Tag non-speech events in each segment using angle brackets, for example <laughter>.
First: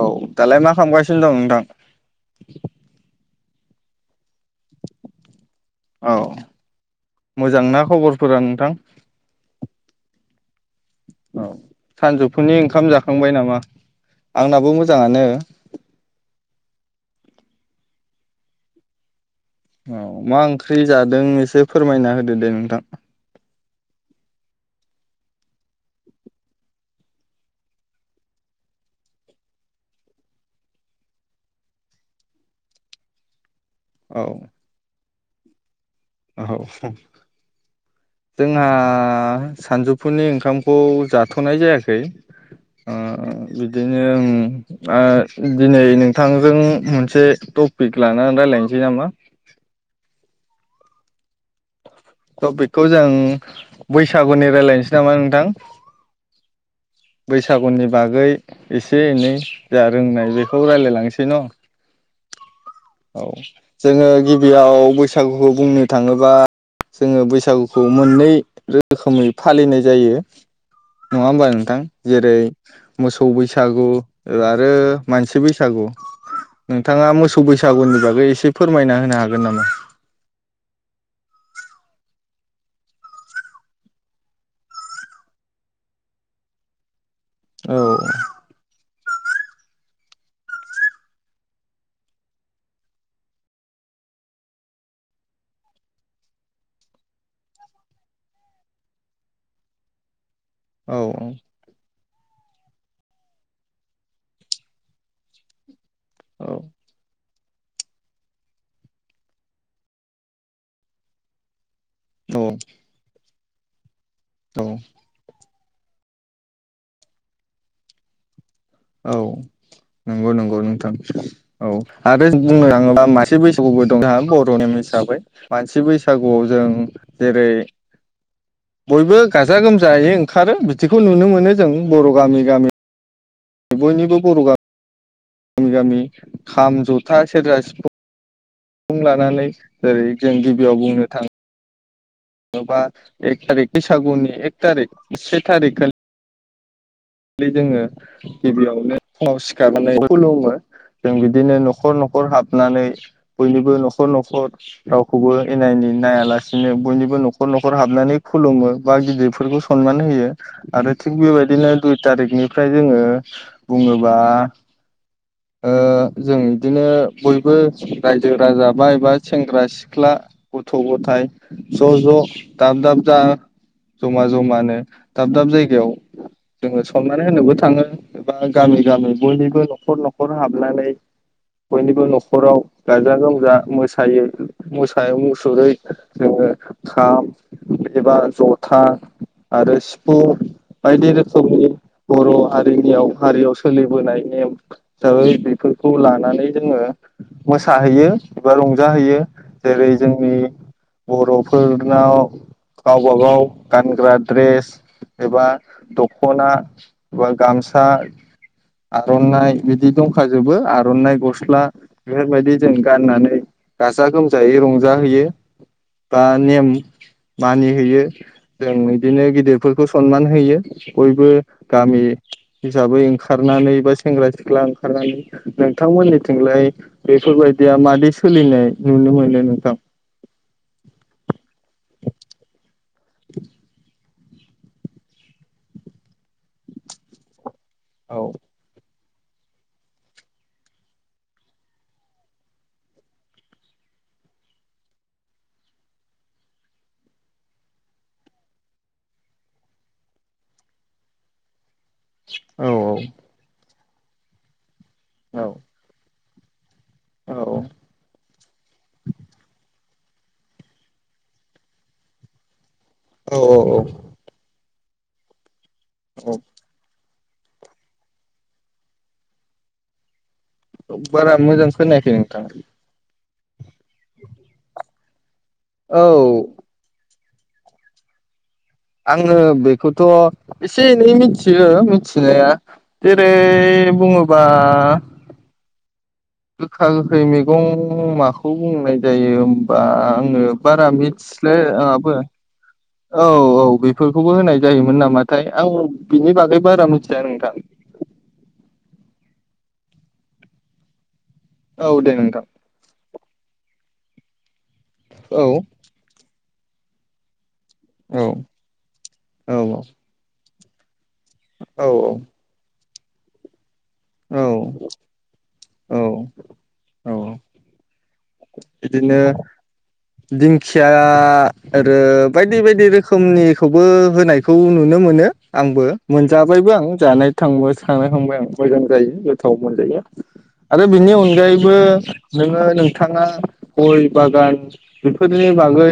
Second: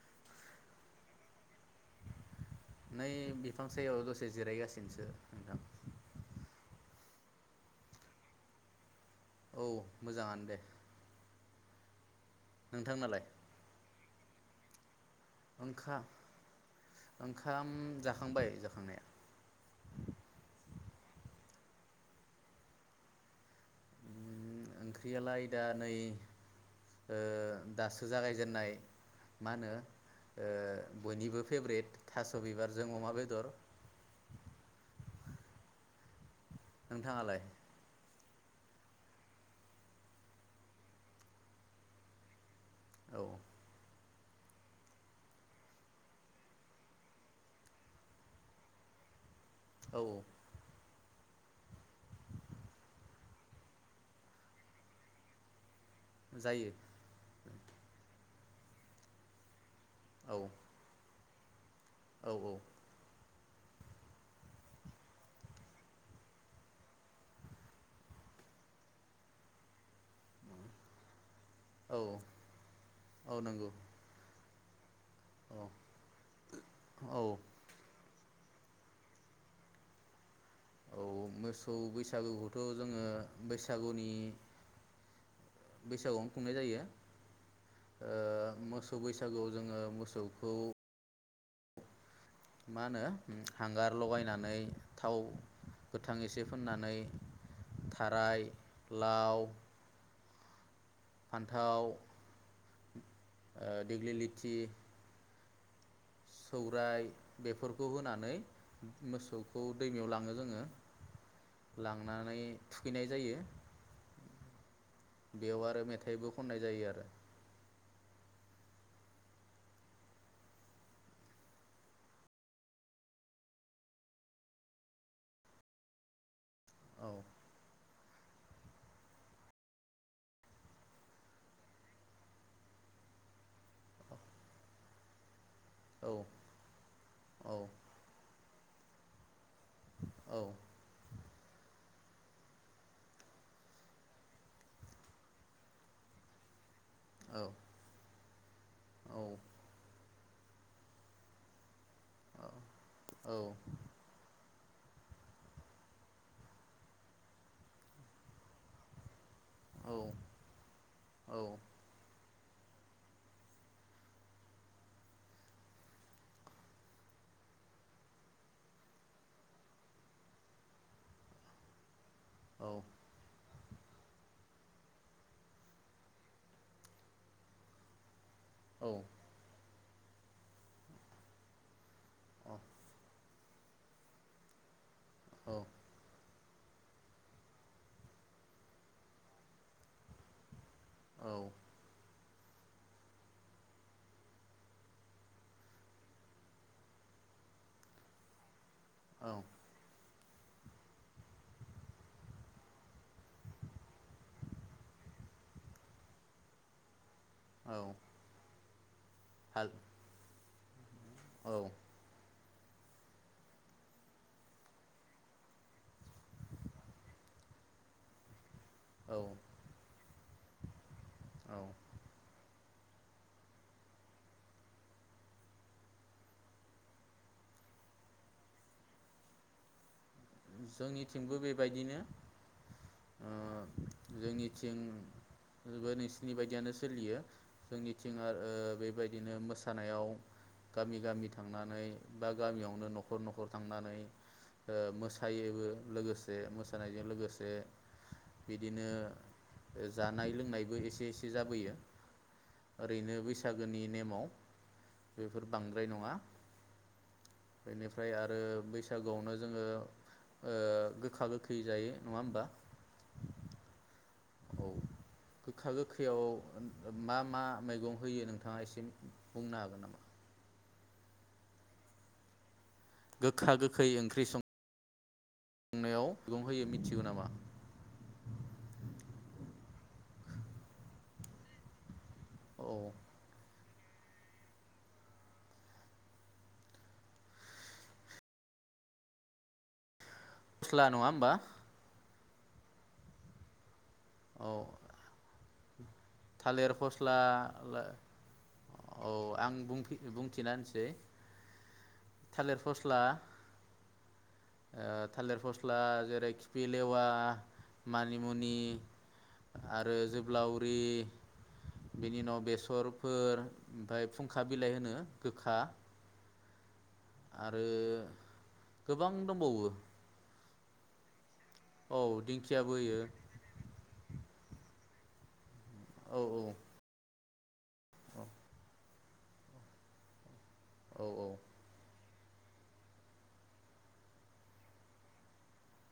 औ दालाय मा खालामगासिनो दं नोंथां नै बिफां सायाव दसे जिरायगासिनोसो नोंथां। औ मोजांना खबरफोरा नोंथां औ मोजाङानो दे औ सानजौफुनि ओंखाम नोंथांनालाय जाखांबाय नामा आंनाबो मो मोजाङानो ओंखा ओंखाम जाखांबाय जाखांनाया औ मा ओंख्रि जादों एसे फोरमायना होदो दे नोंथां ओंख्रियालाय दा नै ओ दासो जागायजेननाय मा होनो ओ‌ बयनिबो फेभ्रेट थास' बिबारजों अमा बेदर औ औ नोंथाङालाय जोंहा सानजौफुनि ओंखामखौ जाथ'नाय जायाखै औ ओ‌ नो ओ‌‌ दिनै नोंथांजों मोनसे टपिक लानानै रायज्लायनोसै नामा? औ टपिकखौ जों बैसागुनि रायजलायनोसै नामा नोंथां? जायो बैसागुनि बागै एसे एनै जा रोंनाय औ बेखौ रायजलायलांनोसगै सैन औ औ औ जोङो गिबियाव बैसागुखौ बुंनो थाङोबा जोङो बैसागुखौ मोननै रोखोमै फालिनाय जायो नङा होमबा नोंथां औ जेरै मोसौ औ नंगौ बैसागु आरो मानसि औ बैसागु नोंथाङा औ मोसौ बैसा सागुननि बागै एसे फोरमायना होनो हागोन नामा? औ मोसौ बैसागुखौथ जोङो बैसागुनि बैसागुआवनो खुंनाय जायो। औ ओ मोसौ बैसागुआव जोङो मोसौखौ मा होनो हांगार लगायनानै थाव गोथां एसे फोननानै थाराय लाव औ फान्थाव ओ देग्लिलिथि औ सौराय बेफोरखौ होनानै मोसौखौ दैमायाव लाङो जोङो। लांनानै थुखैनाय जायो। औ बेयाव आरो मेथाइबो खननाय जायो आरो। औ नंगौ नंगौ नोंथां औ आरो बुंनो थाङोबा मानसि बैसागुबो दं जोंहा बर' नेम हिसाबै मानसि बैसागुआव जों जेरै बयबो गाजा गोमजायै ओंखारो बिदिखौ नुनो मोनो जों बर' गामि गामि। बयनिबो बर' गा गामि गामि औ खाम जथा औ सेरजा सिफुं फुं लानानै जेरै जों औ गिबियाव बुंनो थाङो जेनबा एक थारिख बैसागुनि एक थारिक से थारिख खालि खालि जोङो गिबियावनो औ फुङाव सिखारनानै खुलुमो जों बिदिनो नखर नख खर हाबनानै औ बयनिबो नखर नखर रावखौबो एना एनि नायालासिनो बयनिबो नखर नखर हाबनानै खुलुमो बा गिदिर फोरखौ औ समान होयो आरो थिक औ बेबायदिनो दु थारिखनिफ्राय जोङो बुङोबा ओ जों बिदिनो बयबो रायजो राजा बा एबा सेंग्रा सिख्ला गथ गथाय ज ज दाम दाम जा जमा जमानो दाब दाब जायगायाव जोङो संनानै होनोबो थाङो। बा गामि गामि बयनिबो न नखर नखर हाबनानै बयनिबो नखराव गाजा गोमजा मोसायो मु बायाव मुसुरै जोङो खाम एबा जथा आरो सिफुं बायदिनो औ समनि बर' हारिनियाव हारियाव सोलिबोनाय नेम हिसाबै बेफोरखौ लानानै जोङो मोसाहैयो एबा रंजा जाहैयो औ जेरै जों जोंनि बर'फोरनाव गावब गाव गानग्रा ड्रेस एबा दख' खना बा गामसा औ आर'नाइ हाल बिदि दंखाजोबो आर'नाइ गस्ला औ बेफोरबायदि जों गाननानै गाजा गोमजायै रंजाहैयो बा नेम मानिहैयो। जों औ बिदिनो गिदिरफोरखौ सनमान होययो बयबो औ गामि हिसाबै ओंखारनानै बा सेंग्रा सिख्ला ओंखारनानै नोंथांमोननिथिंलाय बेफोरबायदिया मादि सोलिनाय नुनो मोनो नोंथां। जोंनिथिंबो बेबायदिनो ओ <unintelligible> जोंनिथिंबो नोंसिनि बायदियानो सोलियो। औ जोंनिथिंआ ओ बेबायदि बिदिनो मोसानायाव गामि गामि थांनानै बा गामियावनो न'खर न'खर थांनानै ओ मो मोसायोबो लोगोसे मोसानायजों लोगोसे बिदिनो जानाय लोंनायबो एसे एसे जाबोयो औ औ ओरैनो बैसागोनि माव बेफोर बांद्राय नङा औ बेनिफ्राय आरो बैसागुआवनो जोङो ओ गोखा गोखै जायो नङा होमबा? औ औ औ औ गोखा औ गोखैयाव मा मा मैगं होयो नोंथाङा एसे बुंनो हागोन नामा? बारा मोजां खोनाखै नोंथां गोखा गोखै ओंख्रि सं औ बुंनायाव बिंहैयो मिथिगौ नामा? आंङो बैखौथ' एसे एनै मिथियो। मिनथिनाया औ जेरै एसे बुङोबा गोखा गोखै मैगं माखौ बुंनाय जायो होमबा। ङो फस्ला बारा नङा होमबा मिथिलाय लाङाबो औ औ बे फोरखौबो औ होनाय जायोमोन नामाथाय? दाऔ बिनि बागै थालिर बारा फस्ला मिथिया नोंथां। औ आं बुं- बुंथिनानसै औ दे नोंथां थालिर फस्ला ओ थालिर औ फस्ला जेरैखि फिलेवा औ मानिमुनि औ आरो जोबलाव रि औ बिनि उनाव बेसर फोर ओमफाय औ फुंखा बिलाइ होनो गोखा औ औ आरो गोबां बिदिनो दंबावो दिंखिया औ आरो बायदि दिंखियाबो बायदि होयो रोखोमनिखौबो होनायखौ नुनो मोनो आंबो औ मोनजाबायबो आं जानाय थांबो <unintelligible> आं औ मोजां जायो गोथाव मोनजायो आरो औ बिनि औ अनगायैबो नोङो नोंथाङा गय बागान बेफोरनि बागै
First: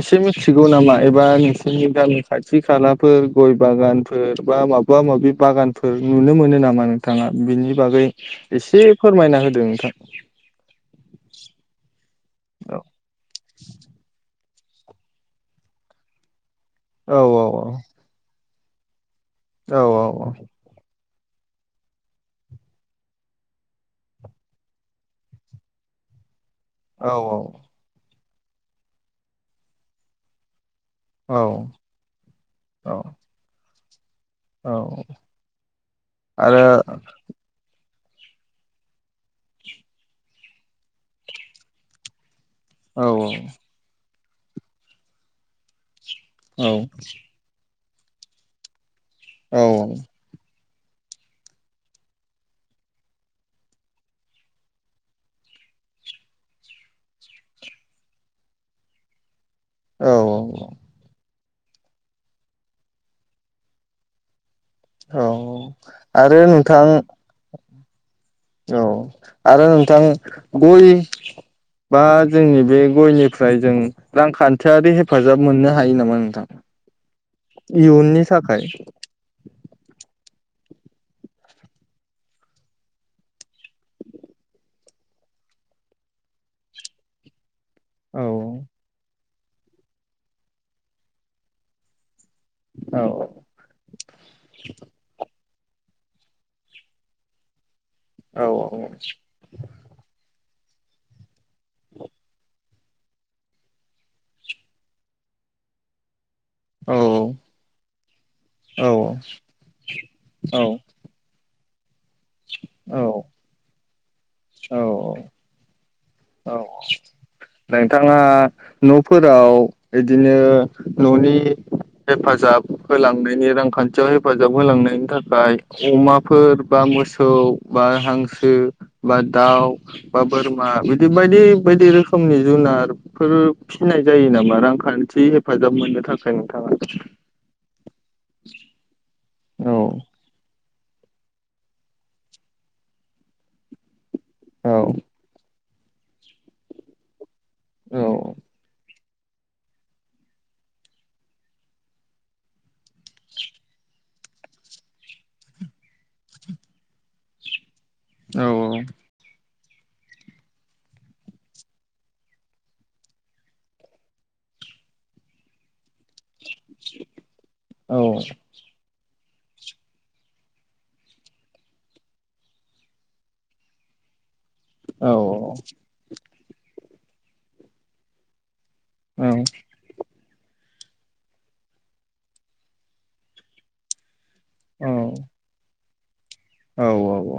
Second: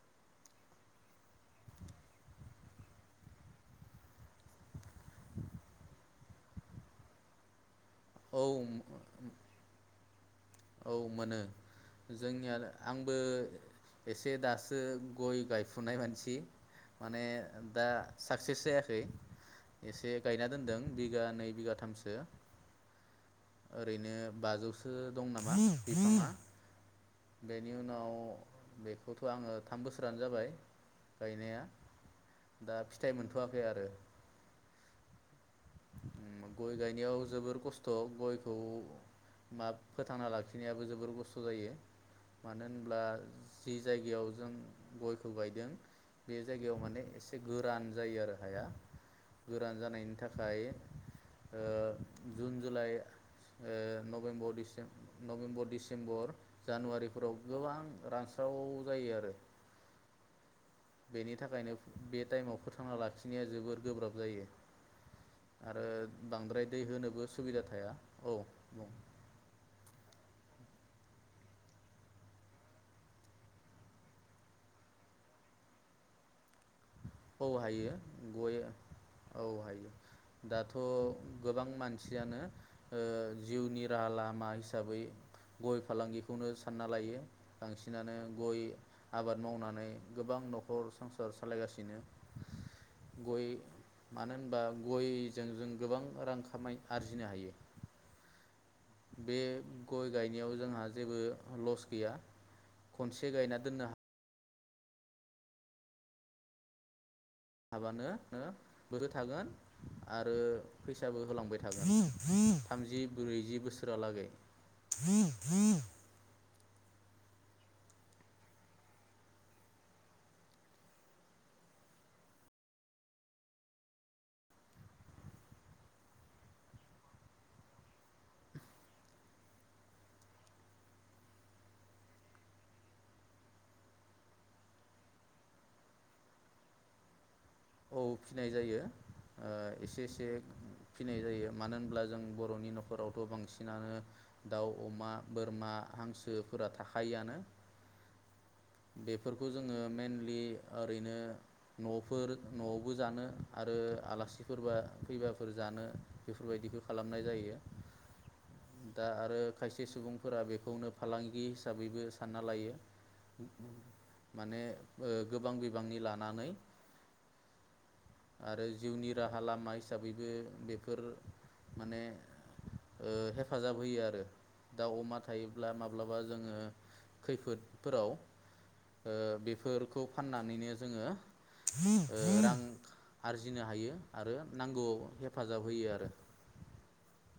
एसे मिथिगौ नामा एबा नोंसोरनि गामि खाथि खालाफोर गय बागानफोर बा माबा माबि बागानफोर नुनो मोनो नामा? मा नोंथाङा बिनि बागै औ एसे फोरमायना होदों नोंथां औ मोनो जोंनिया आंबो एसे दास गय गायफुनाय मानसि औ माने दा साख सेस जायाखै औ एसे गायना दोनदों बिगा नै बिगाथामसो ओरैनो बाजौसो दं नामा <inaudible> बिफाङा औ बेनि उनाव बेखौथ' आङो थाम बोसोरानो जाबाय गायनाया दा औ औ फिथाइ मोनथ'वाखै आरो औ ओम आरो गय गायनायाव जोबोर खस्थ' खस्थ' गयखौ मा फोथांना लाखिनायाबो जोबोर खस्थ' जायो मानो होनब्ला औ जि जायगायाव जों गयखौ गायदों बे जायगायाव माने एसे गो रान जायो आरो हाया औ गोरान जानायनि था खाय ओ जुन जुलाइ ओ नभेम्बर डिसे नभेम्बर डिसेम्बर जानुवारिफोराव गोबां रानस्राव जायो आरो औ औ औ बेनि थाखायनो बे टाइमाव फोथांना लाखिनाया जोबोर गोब्राब जायो औ आरो आरो बांद्राय दै नोंथां होनोबो सुबिदा थाया औ औ बुं आरो नोंथां गय बा जोंनि बे गयनिफ्राय जों रांखान्थियारि हेफाजाब मोननो हायो नामा नोंथां औ हायो इयुननि गय थाखाय औ हायो दाथ' गोबां मानसियानो ओ जिउनि राहा लामा हिसाबै गय फालांगिखौनो सानना लायो बांसिनानो औ गय आबाद मावनानै गोबां न'खर संसार सालायगासिनो औ गय मानो होनबा गय जों जों गोबां रां खामाय आरजिनो हायो औ बे गय गायनायाव जों हा जेबो लस गैया खनसे गायना दोननो औ हाबानो औ गोजोर थागोन आरो फैसाबो होलांबाय थागोन थामजि ब्रैजि बोसोरालागै औ औ नोंथाङा न'फोराव बिदिनो न'नि हेफाजाब होलांनायनि रांखान्थियाव हेफाजाब होलांनायनि थाखाय अमाफोर बा मोसौ बा हांसो बा दाउ बा बोरमा बि दि बायदि बायदि रोखोमनि जुनारफोर फिनाय जायो नामा रांखान्थि हेफाजाब मोननो थाखाय नोंथाङा औ फिसिनाय जायो ओ औ एसे एसे फिसिनाय जायो मानो होनब्ला जों बर'नि न'खरावथ' बांसिनानो दाउ औ अमा बोरमा हांसोफोरा थाखायोआनो औ बेफोरखौ जोङो मेइनलि ओरैनो न'फोर न'आवबो जानो आरो आलासिफोरबा फैबाफोर जानो बेफोरबायदिखौ खालामनाय जायो औ दा आरो खायसे सुबुंफोरा बेखौनो फालांगि हिसाबैबो सानना लायो माने गोबां बिबांनि लानानै औ आरो जिउनि राहा लामा हिसाबैबो बेफोर माने ओ हेफाजाब होयो आरो दाउ औ अमा थायोब्ला औ माब्लाबा जोङो खैफोदफोराव ओ बेफोरखौ फाननानैनो जोङो ओ रां आरजिनो हायो आरो नांगौआव हेफाजाब होयो आरो औ औ औ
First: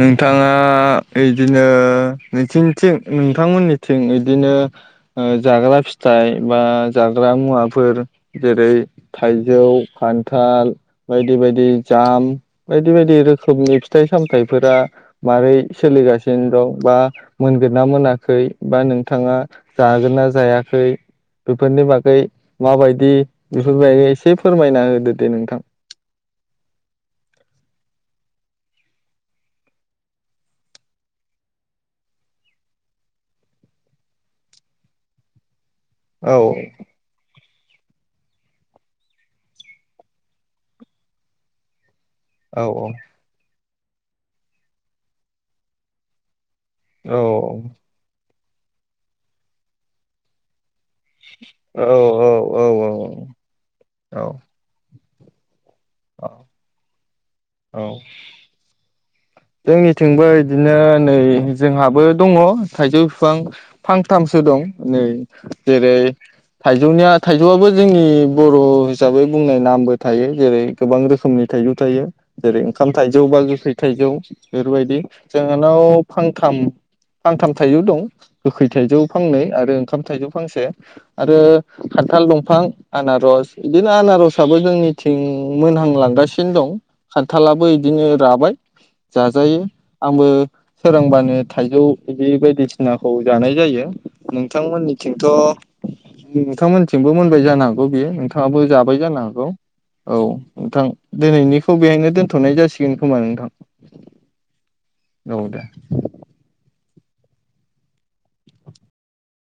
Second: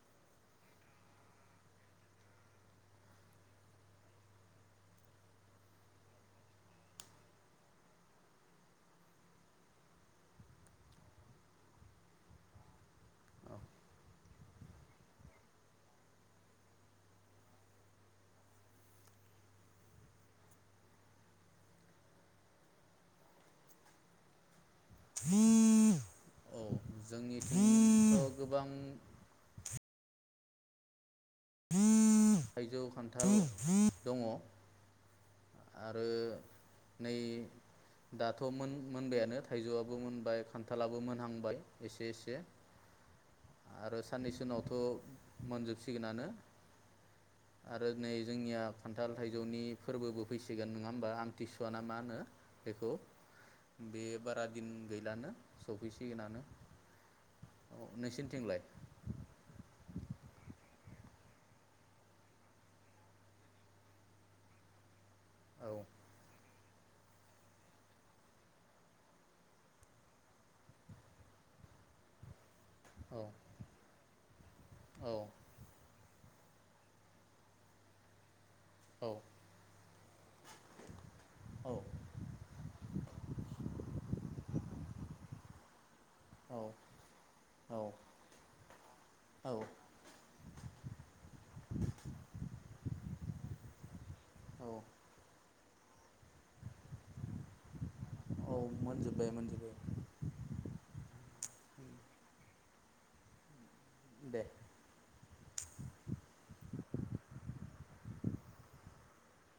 नोंथाङा इदिनो नथिंथिं नोंथांमोननिथिं इदिनो जाग्रा फिथाइ बा जाग्रा मुवाफोर जेरै थाइजौ खान्थाल बायदि बायदि जाम बायदि बायदि औ रोखोमनि फिथाइ सामथायाइफोरा मारै सोलिगासिनो दं बा मोनगोन ना मोनाखै बा नोंथाङा जागोन ना जायाखै बेफोरनि बागै माबायदि बेफोरबायागदि एसे फोरमायना होदो दे नोंथां औ गोबां थाइजौ खान्थाल दङ आरो औ नै दाथ' मोन मोनबायानो थाइजौआबो मोनबाय खान्थालाबो मोनहांबाय एसे एसे औ औ आरो साननैसो उनावथ' मोनजोबसिगोनानो औ आरो नै जोंनिया खान्थाल थाइजौनि फोरबो फैसिगोन नङा होम बा आमथिसुवा ना मा होनो औ औ बेखौ औ बे औ बारा दिन गैलानो सफैसिगोनानो औ औ नोंसिनिथिंलाय जोंनिथिंबो बिदिनो नै जोंहाबो दङ थाइजौ बिफां फांथामसो दं नै औ जेरै थाइजौनिया थाइजौआबो जोंनि बर' हिसाबै बुंनाय नामबो थायो जेरै गोबां रोखोमनि थाइजौ थायो जेरै ओंखाम औ थाइजौ बा गोखै थाइजौ बेफोरबायदि औ जोंहानाव फांथाम फांथाम थाइजौ दं गोखै थाइजौ औ फांनै आरो ओंखाम थाइजौ फांसे आरो औ खानथाल दंफां आनारस बिदिनो आनारसाबो जोंनिथिं मोनहांलां गासिनो दं खान्थालाबो औ बिदिनो राबाय जा औ जायो आंबो सोरांबानो थाइजौ बिदि बायदिसिनाखौ जानाय जायो। औ नोंथांमोननिथिं थ नोंथांमोनथिंबो मोनबाय जानो हागौ बियो। औ नोंथाङाबो जाबाय जानो मोनजोब्बाय हागौ मोनजोब्बाय औ नोंथां दिनैनि खौ बेेहायनो दोनथनाय जासिगोन खोमा नोंथां। दे औ दे